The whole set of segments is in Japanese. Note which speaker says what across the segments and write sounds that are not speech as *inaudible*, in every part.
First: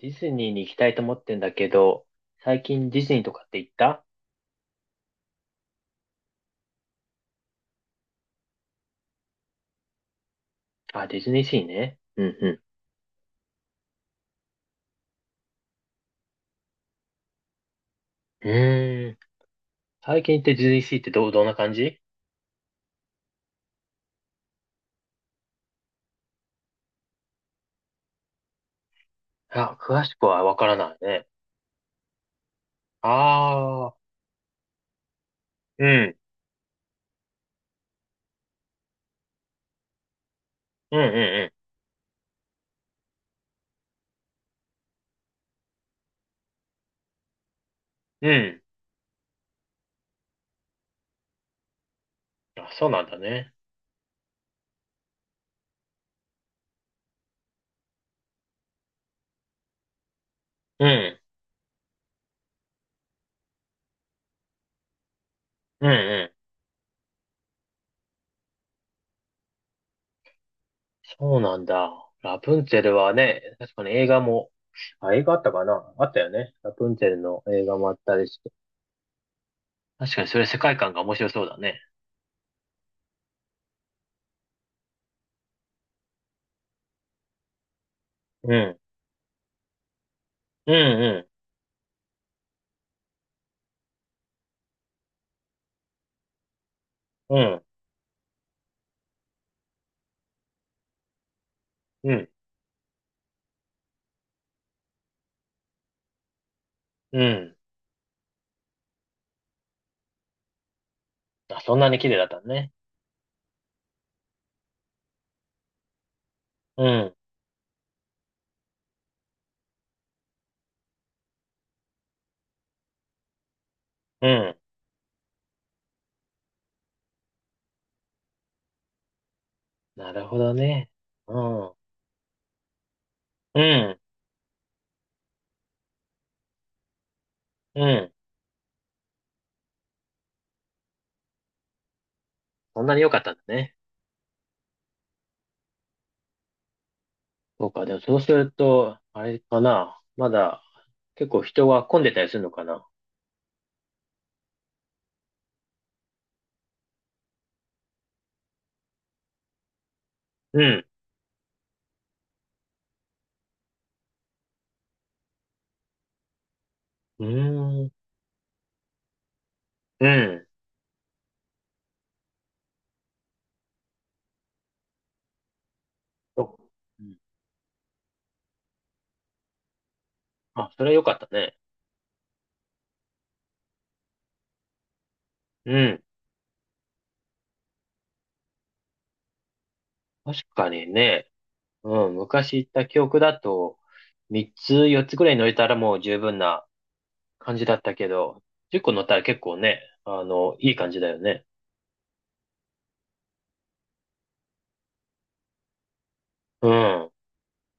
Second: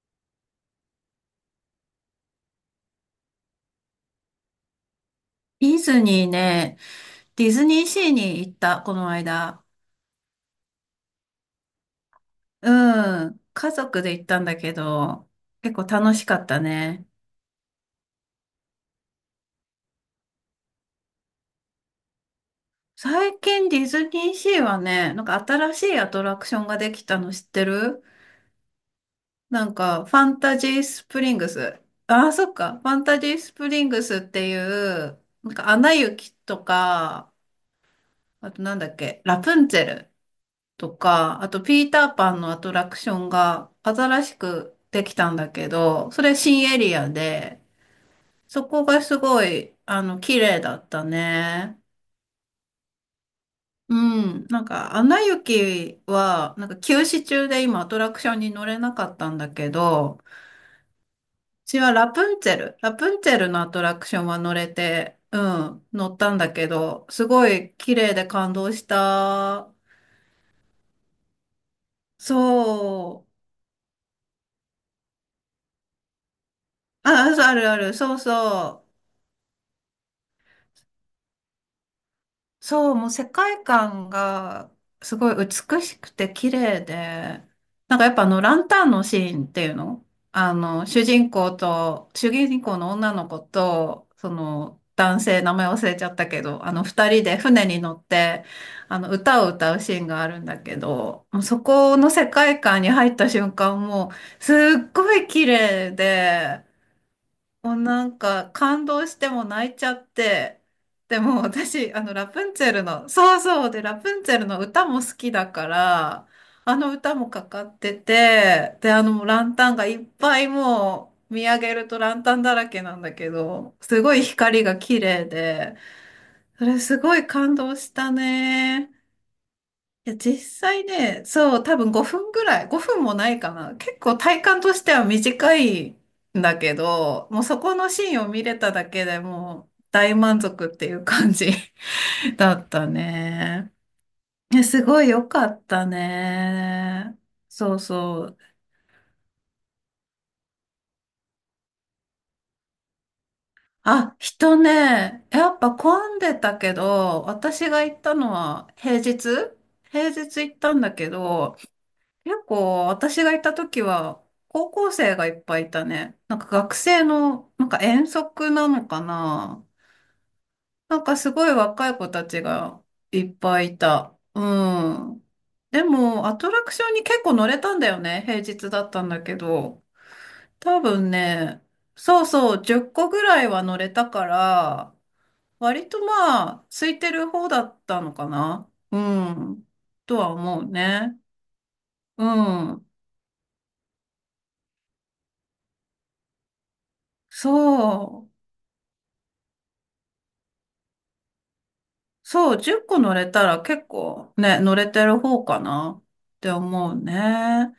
Speaker 1: ディズニーに行きたいと思ってんだけど、最近ディズニーとかって行った？
Speaker 2: ディズニーね、ディズニーシーに行った、この間。
Speaker 1: あ、ディズニーシーね。うんう
Speaker 2: うん。家族で行ったんだけど、結構楽しかったね。
Speaker 1: ん。うーん。最近行ってディズニーシーってどんな感じ？
Speaker 2: 最近ディズニーシーはね、なんか新しいアトラクションができたの知ってる？なん
Speaker 1: あ、詳
Speaker 2: か、
Speaker 1: し
Speaker 2: ファ
Speaker 1: く
Speaker 2: ン
Speaker 1: はわ
Speaker 2: タ
Speaker 1: か
Speaker 2: ジ
Speaker 1: ら
Speaker 2: ー
Speaker 1: ない
Speaker 2: スプ
Speaker 1: ね。
Speaker 2: リングス。ああ、そっか。ファンタジースプリン
Speaker 1: ああ、
Speaker 2: グスっていう、なんか、ア
Speaker 1: う
Speaker 2: ナ
Speaker 1: ん、
Speaker 2: 雪とか、あとなんだっけ、ラプンツェルと
Speaker 1: うん
Speaker 2: か、
Speaker 1: う
Speaker 2: あ
Speaker 1: ん
Speaker 2: とピーターパンのアトラクションが新しくできたんだけど、それ新エリアで、
Speaker 1: うん。う
Speaker 2: そこがすごい、綺麗だったね。
Speaker 1: ん。あ、そうなんだね。
Speaker 2: うん。なんか、アナ雪は、なんか休止中で今アトラクションに乗れなかったんだけど、う
Speaker 1: うん、
Speaker 2: ちはラプンツェル、ラプンツェルのアトラクションは乗れて、う
Speaker 1: う
Speaker 2: ん、
Speaker 1: ん
Speaker 2: 乗っ
Speaker 1: う
Speaker 2: たん
Speaker 1: ん。
Speaker 2: だけど、すごい綺麗で感動した。
Speaker 1: そうなんだ。ラプンツェルは
Speaker 2: そう。
Speaker 1: ね、確かに映画も、あ、映画あったかな、あったよね。ラプンツェル
Speaker 2: あ、
Speaker 1: の
Speaker 2: そうあ
Speaker 1: 映
Speaker 2: るあ
Speaker 1: 画もあ
Speaker 2: る、
Speaker 1: っ
Speaker 2: そ
Speaker 1: た
Speaker 2: う
Speaker 1: りして。
Speaker 2: そう。
Speaker 1: 確かにそれ世界観が面白そうだね。
Speaker 2: そう、もう世界観がすごい美しくて綺麗で、なんかやっぱあの
Speaker 1: う
Speaker 2: ラン
Speaker 1: ん、
Speaker 2: タンのシーンっていうの、
Speaker 1: うん
Speaker 2: 主
Speaker 1: う
Speaker 2: 人公と、主人公の女の子と、その男性、名前忘れちゃったけど、あの二人
Speaker 1: ん、
Speaker 2: で
Speaker 1: うん、
Speaker 2: 船に乗って、あの歌を歌うシーンがあるんだけど、もうそこの
Speaker 1: うん。
Speaker 2: 世界観に入った瞬間もうすっごい綺麗で、
Speaker 1: うん。
Speaker 2: もうなんか感動しても泣いちゃって、でも
Speaker 1: あ、そんな
Speaker 2: 私、
Speaker 1: に
Speaker 2: あ
Speaker 1: 綺
Speaker 2: の
Speaker 1: 麗だ
Speaker 2: ラ
Speaker 1: ったの
Speaker 2: プンツ
Speaker 1: ね。
Speaker 2: ェルの、そうそうで、ラプンツェルの歌も好きだから、あ
Speaker 1: う
Speaker 2: の
Speaker 1: ん。
Speaker 2: 歌もかかってて、で、あのランタンがいっぱいもう見上げるとランタンだらけなんだけど、すごい
Speaker 1: うん。
Speaker 2: 光が綺麗で、それすごい感動したね。い
Speaker 1: な
Speaker 2: や、
Speaker 1: るほ
Speaker 2: 実
Speaker 1: ど
Speaker 2: 際
Speaker 1: ね。
Speaker 2: ね、
Speaker 1: う
Speaker 2: そう、
Speaker 1: ん。
Speaker 2: 多分5分ぐらい、5分もないか
Speaker 1: う
Speaker 2: な。
Speaker 1: ん。
Speaker 2: 結構体感としては短いんだけど、もうそこ
Speaker 1: う
Speaker 2: の
Speaker 1: ん。
Speaker 2: シーンを見れただけでもう大満足っていう感じ *laughs* だっ
Speaker 1: そ
Speaker 2: た
Speaker 1: んなに良かったんだ
Speaker 2: ね。
Speaker 1: ね。
Speaker 2: いやすごい良かったね。
Speaker 1: そう
Speaker 2: そう
Speaker 1: か。でもそう
Speaker 2: そ
Speaker 1: す
Speaker 2: う。
Speaker 1: ると、あれかな。まだ結構人が混んでたりするのかな。
Speaker 2: あ、人ね、やっぱ混んでたけど、私が行ったのは平日、行っ
Speaker 1: う
Speaker 2: たん
Speaker 1: ん。
Speaker 2: だけど、結構私がいた時は高校生がいっぱいいたね。なんか学生
Speaker 1: う
Speaker 2: の、なんか
Speaker 1: ーん。
Speaker 2: 遠足なのかな。
Speaker 1: うん。
Speaker 2: なんかすごい若い子たちがいっぱいいた。うん。でもアト
Speaker 1: そ
Speaker 2: ラクション
Speaker 1: う。
Speaker 2: に
Speaker 1: うん。
Speaker 2: 結構乗れたんだよね。平日だったんだけど。
Speaker 1: あ、
Speaker 2: 多
Speaker 1: それは良
Speaker 2: 分
Speaker 1: かったね。
Speaker 2: ね、そうそう、10個ぐらいは乗れたから、
Speaker 1: う
Speaker 2: 割と
Speaker 1: ん。
Speaker 2: まあ、空いてる方だったのかな。うん、とは
Speaker 1: 確
Speaker 2: 思う
Speaker 1: かに
Speaker 2: ね。
Speaker 1: ね。うん。
Speaker 2: う
Speaker 1: 昔行った
Speaker 2: ん。
Speaker 1: 記憶だと、3つ、4つぐらい乗れたらもう十分な感じだったけ
Speaker 2: そう。
Speaker 1: ど、10個乗ったら結構ね、あの、いい感じだよね。
Speaker 2: そう、10個乗れたら結構ね、乗れてる方かなって
Speaker 1: う
Speaker 2: 思う
Speaker 1: ん。
Speaker 2: ね。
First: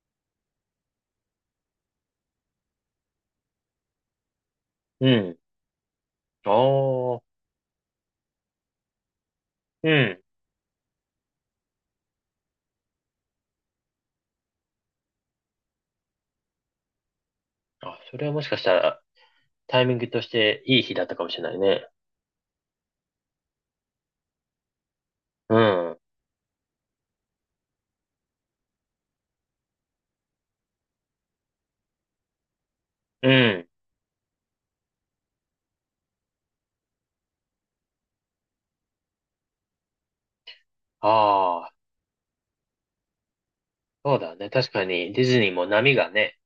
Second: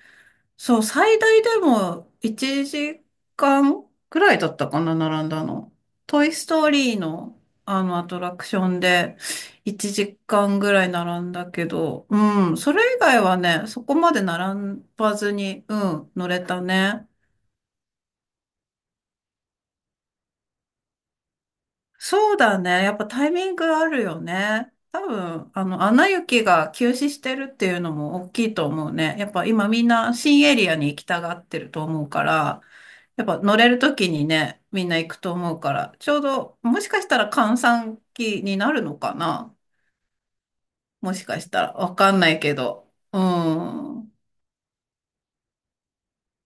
Speaker 2: そう、最大でも1時間くらいだったかな、
Speaker 1: う
Speaker 2: 並ん
Speaker 1: ん。
Speaker 2: だの。トイス
Speaker 1: あ
Speaker 2: トーリー
Speaker 1: あ、
Speaker 2: のあのアトラクションで
Speaker 1: う
Speaker 2: 1
Speaker 1: ん。
Speaker 2: 時間ぐらい並んだけど、うん、それ以外はね、そこまで並ばずに、うん、乗れたね。
Speaker 1: あ、それはもしかしたらタイミングとしていい日だったかもしれないね。
Speaker 2: そうだね。やっぱタイミングあるよね。多分、
Speaker 1: う
Speaker 2: ア
Speaker 1: ん。
Speaker 2: ナ雪が休止してるっていうのも大きいと思うね。やっぱ今みんな新エリアに行きたがってると思うから、やっ
Speaker 1: う
Speaker 2: ぱ乗
Speaker 1: ん。
Speaker 2: れる時にね、みんな行くと思うから、ちょうど、もしかしたら閑散期になるのかな、もしかした
Speaker 1: ああ、
Speaker 2: ら。わかんないけど。うん。
Speaker 1: そうだね。確かにディズニーも波がね、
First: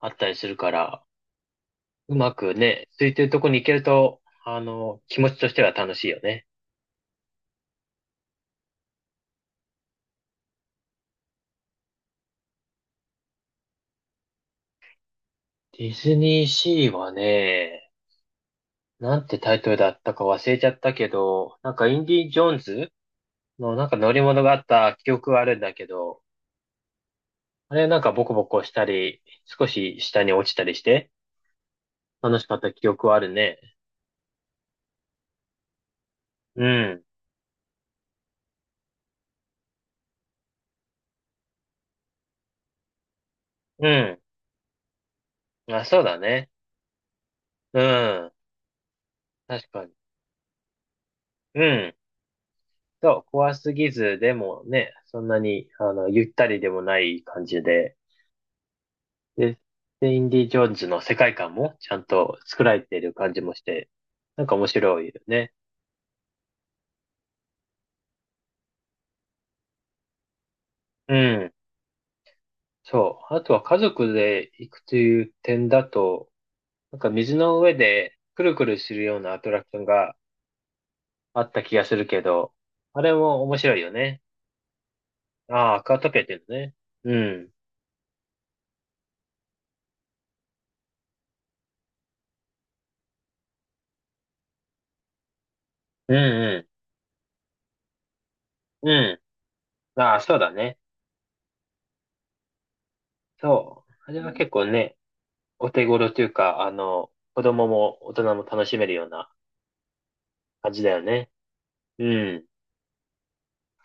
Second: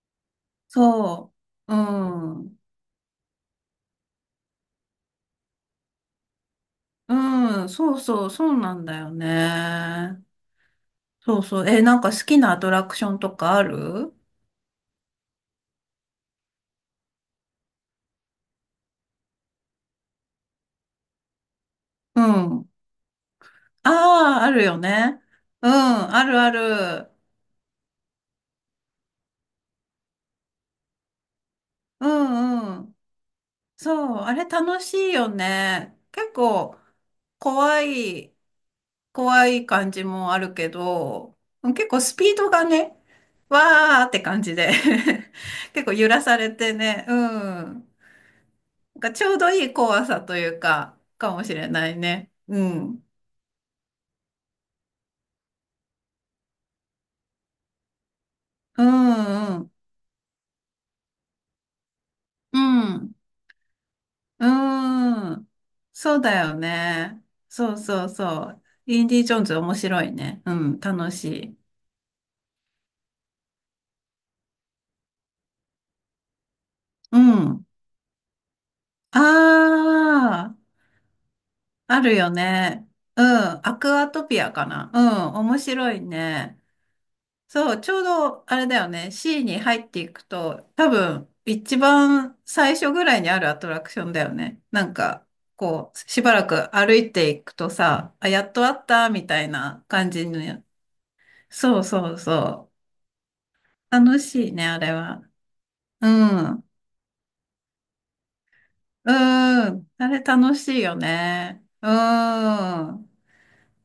Speaker 1: あったりするから、
Speaker 2: そう。う
Speaker 1: うまく
Speaker 2: ん。
Speaker 1: ね、空いてるとこに行けると、あの、気持ちとしては楽しいよね。
Speaker 2: うん。そうそう、そうなんだよね。そうそう。え、なんか好きなアトラクションとかある？
Speaker 1: ディズニーシーはね、なんてタイトルだったか忘れちゃったけど、なんかイン
Speaker 2: う
Speaker 1: ディ・ジョーン
Speaker 2: ん。
Speaker 1: ズのなんか乗り
Speaker 2: あ
Speaker 1: 物
Speaker 2: あ、あ
Speaker 1: があっ
Speaker 2: るよ
Speaker 1: た記
Speaker 2: ね。
Speaker 1: 憶はあるん
Speaker 2: うん、
Speaker 1: だけど、
Speaker 2: あるある。
Speaker 1: あれなんかボコボコしたり、少し下に落ちたりして、
Speaker 2: う
Speaker 1: 楽しかった
Speaker 2: んう
Speaker 1: 記
Speaker 2: ん。
Speaker 1: 憶はあるね。
Speaker 2: そう、あれ楽しいよね。結
Speaker 1: う
Speaker 2: 構、
Speaker 1: ん。
Speaker 2: 怖い、感じもあるけど、結構スピードがね、
Speaker 1: う
Speaker 2: わーっ
Speaker 1: ん。
Speaker 2: て感じで *laughs*
Speaker 1: まあ、
Speaker 2: 結構
Speaker 1: そう
Speaker 2: 揺
Speaker 1: だ
Speaker 2: らさ
Speaker 1: ね。
Speaker 2: れてね、う
Speaker 1: う
Speaker 2: ん。
Speaker 1: ん。
Speaker 2: なんかちょうどい
Speaker 1: 確
Speaker 2: い
Speaker 1: かに。
Speaker 2: 怖さというか、かもし
Speaker 1: う
Speaker 2: れな
Speaker 1: ん。
Speaker 2: いね。うん。
Speaker 1: そう、怖すぎず、でもね、そんなに、あの、ゆったりでもない感じで、
Speaker 2: うん
Speaker 1: で、
Speaker 2: うん。
Speaker 1: で、インディ・ジョーンズの世界観もちゃんと
Speaker 2: う
Speaker 1: 作られている
Speaker 2: ん。
Speaker 1: 感じもして、なん
Speaker 2: う
Speaker 1: か面白いよ
Speaker 2: ーん。
Speaker 1: ね。
Speaker 2: そうだよね。そうそうそう。インディ・ジョーンズ面白いね。うん、楽
Speaker 1: う
Speaker 2: し
Speaker 1: ん。
Speaker 2: い。
Speaker 1: そう。あとは家族で行くという点だと、なんか
Speaker 2: う
Speaker 1: 水の
Speaker 2: ん。
Speaker 1: 上でくるくるするよ
Speaker 2: あ
Speaker 1: うなアトラクションが
Speaker 2: あ、
Speaker 1: あった気がす
Speaker 2: あ
Speaker 1: る
Speaker 2: る
Speaker 1: け
Speaker 2: よ
Speaker 1: ど、
Speaker 2: ね。
Speaker 1: あれ
Speaker 2: う
Speaker 1: も面
Speaker 2: ん、ア
Speaker 1: 白い
Speaker 2: ク
Speaker 1: よ
Speaker 2: ア
Speaker 1: ね。
Speaker 2: トピアかな。うん、面
Speaker 1: ああ、
Speaker 2: 白
Speaker 1: カー
Speaker 2: い
Speaker 1: トってる
Speaker 2: ね。
Speaker 1: ね。うん。
Speaker 2: そう、ちょうどあれだよね。シーに入っていくと、多分、一番最初ぐらいにあるアトラクションだよね。なんか、こう、
Speaker 1: うん
Speaker 2: しばら
Speaker 1: う
Speaker 2: く歩いていくとさ、あ、やっとあっ
Speaker 1: ん。
Speaker 2: た、
Speaker 1: う
Speaker 2: みたいな
Speaker 1: ん。
Speaker 2: 感
Speaker 1: ああ、
Speaker 2: じ
Speaker 1: そう
Speaker 2: の。
Speaker 1: だね。
Speaker 2: そうそうそう。
Speaker 1: そう。あ
Speaker 2: 楽
Speaker 1: れは
Speaker 2: し
Speaker 1: 結
Speaker 2: い
Speaker 1: 構
Speaker 2: ね、あれ
Speaker 1: ね、
Speaker 2: は。
Speaker 1: お手
Speaker 2: う
Speaker 1: 頃という
Speaker 2: ん。う
Speaker 1: か、
Speaker 2: ん。
Speaker 1: あの、子供も大人も楽しめるような
Speaker 2: あれ楽し
Speaker 1: 感じ
Speaker 2: い
Speaker 1: だ
Speaker 2: よ
Speaker 1: よね。
Speaker 2: ね。うん。
Speaker 1: うん。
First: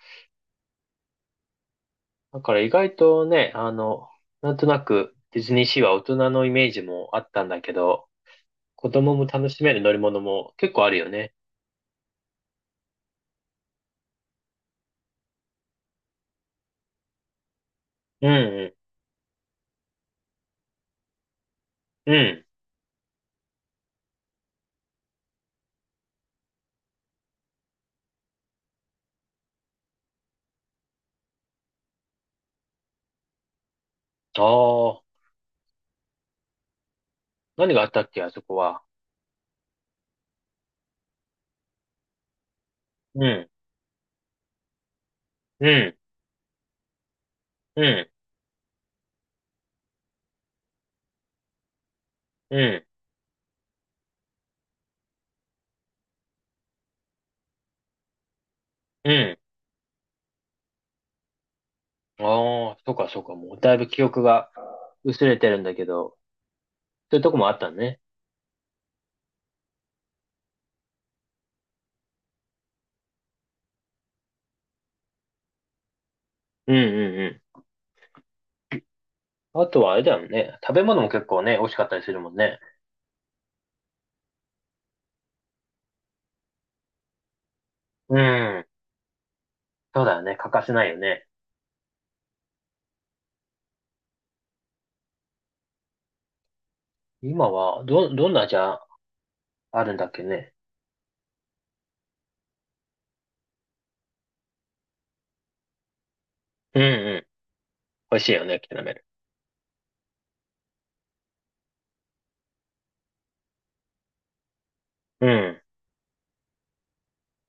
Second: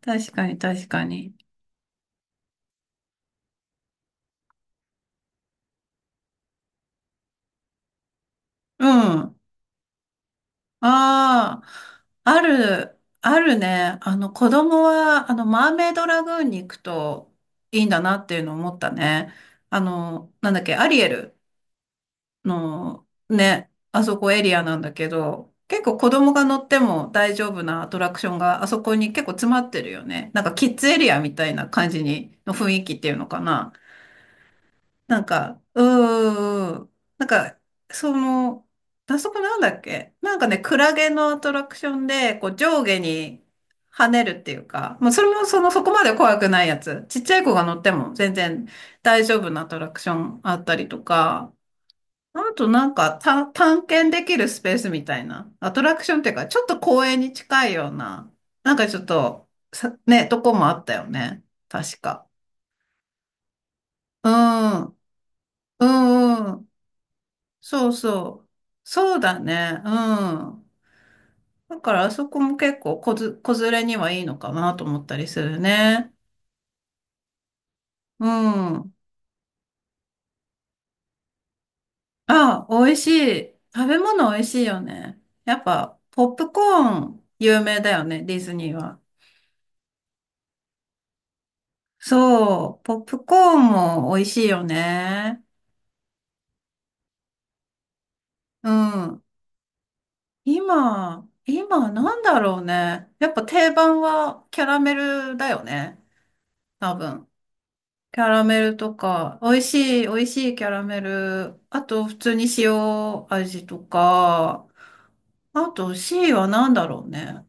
Speaker 2: 確かに、確かに。
Speaker 1: だから意外とね、あの、なんとなくディズニーシーは大人のイメージもあったんだけど、
Speaker 2: う
Speaker 1: 子供も
Speaker 2: ん。
Speaker 1: 楽しめる乗り物も結構あるよね。
Speaker 2: ああ、ある、あるね。子供は、マーメイドラグーンに行くといいんだなっ
Speaker 1: う
Speaker 2: ていうのを
Speaker 1: ん
Speaker 2: 思ったね。あの、なんだっけ、アリエル
Speaker 1: うん。うん。
Speaker 2: の、ね、あそこエリアなんだけど、結構子供が乗っても大丈夫なアトラクションがあそこに結構詰まってるよね。なんかキッズエリアみたいな感じに、の雰囲気っていうのかな。
Speaker 1: ああ、
Speaker 2: なんか、
Speaker 1: 何があったっ
Speaker 2: そ
Speaker 1: け、あそこ
Speaker 2: の、
Speaker 1: は。
Speaker 2: あそこなんだっけなんかね、クラゲのアトラクションで、こう上下
Speaker 1: う
Speaker 2: に
Speaker 1: ん。
Speaker 2: 跳ねるっていうか、まあそれもそ
Speaker 1: う
Speaker 2: の、そこ
Speaker 1: ん。
Speaker 2: まで怖くないやつ。ちっちゃい子が乗
Speaker 1: う
Speaker 2: って
Speaker 1: ん。
Speaker 2: も全然大丈夫なアトラクションあったりとか、あ
Speaker 1: う
Speaker 2: と
Speaker 1: ん。
Speaker 2: なんかた探検できるスペースみたいな、アトラクションっていうか、ちょっと公園に近いような、なんかちょっ
Speaker 1: うん。
Speaker 2: と、さ、ね、とこもあったよね。確か。
Speaker 1: ああ、そうかそうか。もうだいぶ記憶
Speaker 2: う
Speaker 1: が
Speaker 2: ん、
Speaker 1: 薄れてるんだけ
Speaker 2: う
Speaker 1: ど、
Speaker 2: ん、うん。
Speaker 1: そういうとこもあった
Speaker 2: そう
Speaker 1: ね。
Speaker 2: そう。そうだね。うん。だからあそこも結構子ず、子連れにはいいのかなと思ったりするね。
Speaker 1: うんうんう
Speaker 2: うん。
Speaker 1: ん。あとはあれだよね。食べ物も結構ね、美味しかったりするもんね。
Speaker 2: あ、美味しい。食べ物美味しいよね。やっぱ、ポップコーン有名だよ
Speaker 1: う
Speaker 2: ね、ディズ
Speaker 1: ん。
Speaker 2: ニーは。
Speaker 1: そうだよね。欠かせないよね。
Speaker 2: そう、ポップコーンも美味しいよね。
Speaker 1: 今は、どんな味
Speaker 2: う
Speaker 1: あ
Speaker 2: ん。
Speaker 1: るんだっけね。
Speaker 2: 今、なんだろうね。やっぱ定番はキャラメルだよね。
Speaker 1: うん
Speaker 2: 多
Speaker 1: うん。
Speaker 2: 分。
Speaker 1: 美
Speaker 2: キ
Speaker 1: 味
Speaker 2: ャ
Speaker 1: しい
Speaker 2: ラ
Speaker 1: よね、
Speaker 2: メ
Speaker 1: キ
Speaker 2: ル
Speaker 1: ャラメ
Speaker 2: と
Speaker 1: ル。
Speaker 2: か、美味しい、キャラメル。あと、普通に塩味とか。
Speaker 1: うん。
Speaker 2: あと、C は何だろうね。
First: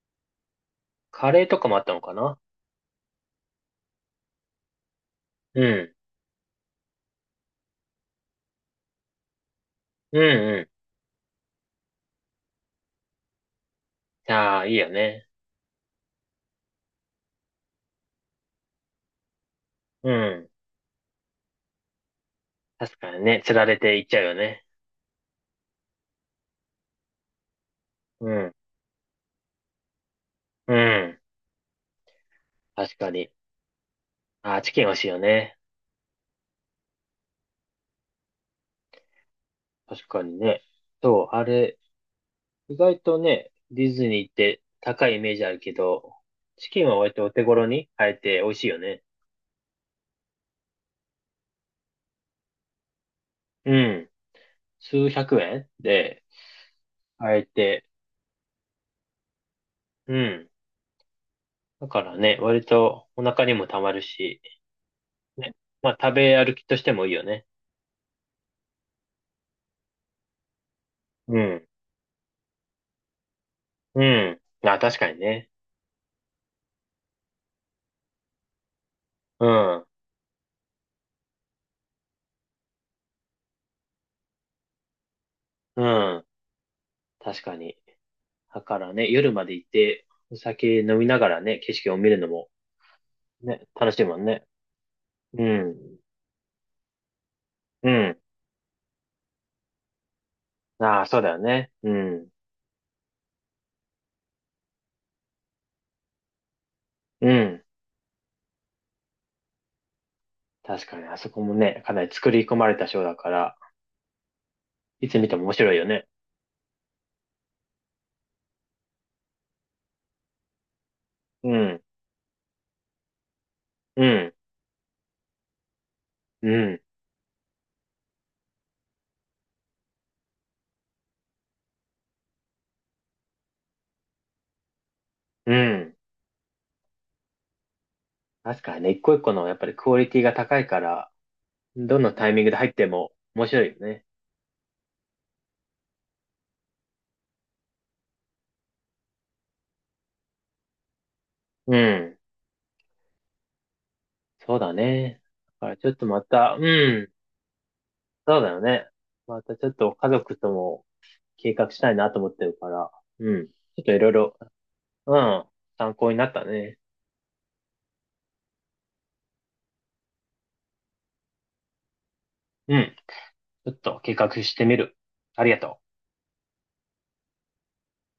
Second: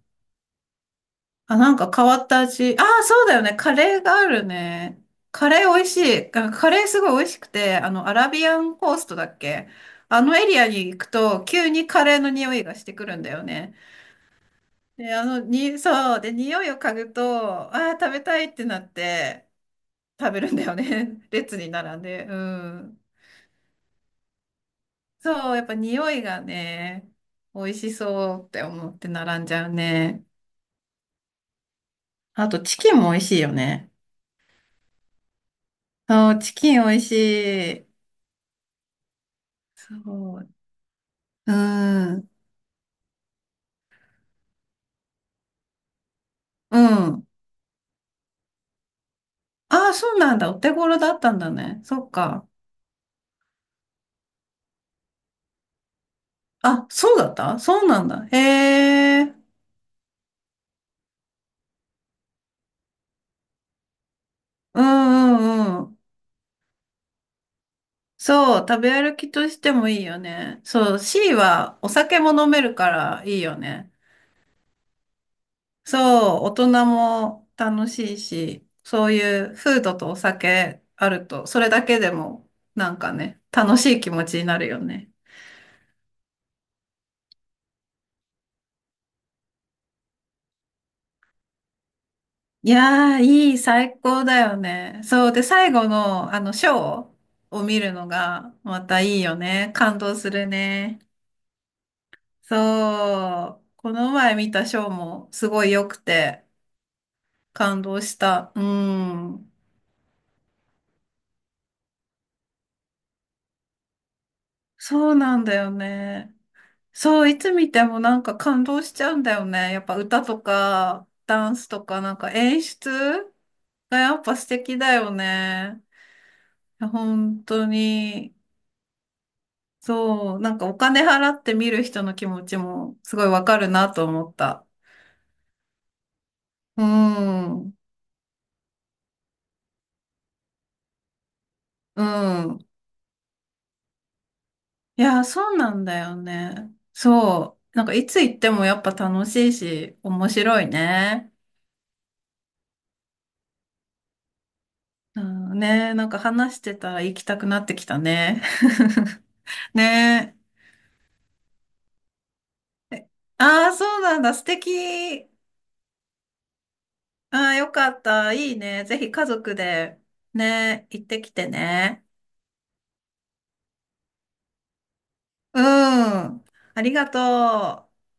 Speaker 1: カレー
Speaker 2: あ、
Speaker 1: とか
Speaker 2: な
Speaker 1: も
Speaker 2: ん
Speaker 1: あっ
Speaker 2: か
Speaker 1: たの
Speaker 2: 変
Speaker 1: か
Speaker 2: わっ
Speaker 1: な。
Speaker 2: た味。ああ、そうだよね。カレーがあるね。カ
Speaker 1: う
Speaker 2: レー美味
Speaker 1: ん。
Speaker 2: しい。あカレーすごい美味しくて、アラビアンコーストだっけ？
Speaker 1: う
Speaker 2: あ
Speaker 1: ん
Speaker 2: のエリア
Speaker 1: う
Speaker 2: に行くと、急にカレーの匂いがしてくるんだよね。
Speaker 1: ん。ああ、いいよ
Speaker 2: で、
Speaker 1: ね。
Speaker 2: そう。で、匂いを嗅ぐと、ああ、食べたいってなって、
Speaker 1: う
Speaker 2: 食べ
Speaker 1: ん。
Speaker 2: るんだよね。*laughs* 列に並んで。う
Speaker 1: 確
Speaker 2: ん。
Speaker 1: かにね、釣られていっちゃうよね。
Speaker 2: そう、やっぱ匂いがね、美味し
Speaker 1: う
Speaker 2: そうっ
Speaker 1: ん。
Speaker 2: て思って並んじゃうね。
Speaker 1: うん。
Speaker 2: あと、チキ
Speaker 1: 確
Speaker 2: ン
Speaker 1: か
Speaker 2: も美味
Speaker 1: に。
Speaker 2: しいよね。
Speaker 1: ああ、チキン美味しいよね。
Speaker 2: そう、チキン美味しい。そ
Speaker 1: 確かに
Speaker 2: う。
Speaker 1: ね。そう、あ
Speaker 2: う
Speaker 1: れ、
Speaker 2: ん。
Speaker 1: 意外とね、ディズニーって高いイメージあるけど、チ
Speaker 2: う
Speaker 1: キンは割と
Speaker 2: ん。
Speaker 1: お手頃に買えて美味しいよね。
Speaker 2: ああ、そうなんだ。お手頃だったんだね。そっか。
Speaker 1: うん。数百円で
Speaker 2: あ、そうだっ
Speaker 1: 買え
Speaker 2: たそ
Speaker 1: て、
Speaker 2: うなんだ。へえ。
Speaker 1: うん。だからね、割とお腹にもたまるし、
Speaker 2: うん
Speaker 1: ね。
Speaker 2: うんう
Speaker 1: まあ
Speaker 2: ん。
Speaker 1: 食べ歩きとしてもいいよね。
Speaker 2: そう、食べ歩きとしてもいいよね。そう、C
Speaker 1: うん。
Speaker 2: はお酒も飲めるからいいよね。
Speaker 1: うん。あ、確かにね。
Speaker 2: そう、大人も楽しいし、そうい
Speaker 1: う
Speaker 2: うフー
Speaker 1: ん。
Speaker 2: ドとお酒あると、それだけでもなんかね、楽しい気持ちになるよね。
Speaker 1: うん。確かに。だからね、夜まで行って、お酒飲みながらね、景色を見るのも
Speaker 2: いやー、いい、
Speaker 1: ね、楽
Speaker 2: 最
Speaker 1: しいも
Speaker 2: 高
Speaker 1: ん
Speaker 2: だ
Speaker 1: ね。
Speaker 2: よね。そう。で、
Speaker 1: う
Speaker 2: 最後
Speaker 1: ん。
Speaker 2: の、ショーを見
Speaker 1: う
Speaker 2: るの
Speaker 1: ん。
Speaker 2: が、またいいよね。感動するね。
Speaker 1: ああ、そうだよね。うん。
Speaker 2: そう。この前見たショーも、すごい良くて、
Speaker 1: うん。
Speaker 2: 感動した。うん。
Speaker 1: 確かに、あそこもね、かなり作り込まれたショーだから、い
Speaker 2: そう
Speaker 1: つ見て
Speaker 2: な
Speaker 1: も
Speaker 2: ん
Speaker 1: 面
Speaker 2: だよ
Speaker 1: 白いよね。
Speaker 2: ね。そう、いつ見てもなんか感動しちゃうんだよね。やっぱ歌とか、ダ
Speaker 1: う
Speaker 2: ンス
Speaker 1: ん、
Speaker 2: とか、なんか演出が
Speaker 1: う
Speaker 2: やっ
Speaker 1: ん、
Speaker 2: ぱ素敵だよね。
Speaker 1: うん、
Speaker 2: 本当に。そう、なんかお金払って見る人の気持ちもすごいわかるなと思った。
Speaker 1: うん。
Speaker 2: うん、う
Speaker 1: 確かにね、一個一個のやっぱりクオリティが高いから、どのタイミングで
Speaker 2: ん。
Speaker 1: 入っても面白いよね。
Speaker 2: いや、そうなんだよね。そう。なんかいつ行ってもやっぱ楽しいし、面白いね。
Speaker 1: うん、そうだ
Speaker 2: う
Speaker 1: ね。
Speaker 2: ん
Speaker 1: だからちょ
Speaker 2: ね、
Speaker 1: っと
Speaker 2: なんか
Speaker 1: また、
Speaker 2: 話し
Speaker 1: う
Speaker 2: てたら
Speaker 1: ん、
Speaker 2: 行きたくなってきた
Speaker 1: そう
Speaker 2: ね。
Speaker 1: だよね。またちょっ
Speaker 2: *laughs*
Speaker 1: と家
Speaker 2: ね。
Speaker 1: 族とも計画したいなと思ってるから、うん、ち
Speaker 2: ああ、
Speaker 1: ょっと
Speaker 2: そ
Speaker 1: い
Speaker 2: う
Speaker 1: ろい
Speaker 2: なんだ。
Speaker 1: ろ、
Speaker 2: 素
Speaker 1: う
Speaker 2: 敵。
Speaker 1: ん、参考になったね。
Speaker 2: ああ、よかった。いいね。ぜひ家族でね、行ってきてね。
Speaker 1: うん、ちょっと計画してみる。ありが
Speaker 2: う
Speaker 1: とう。
Speaker 2: ん。ありがとう。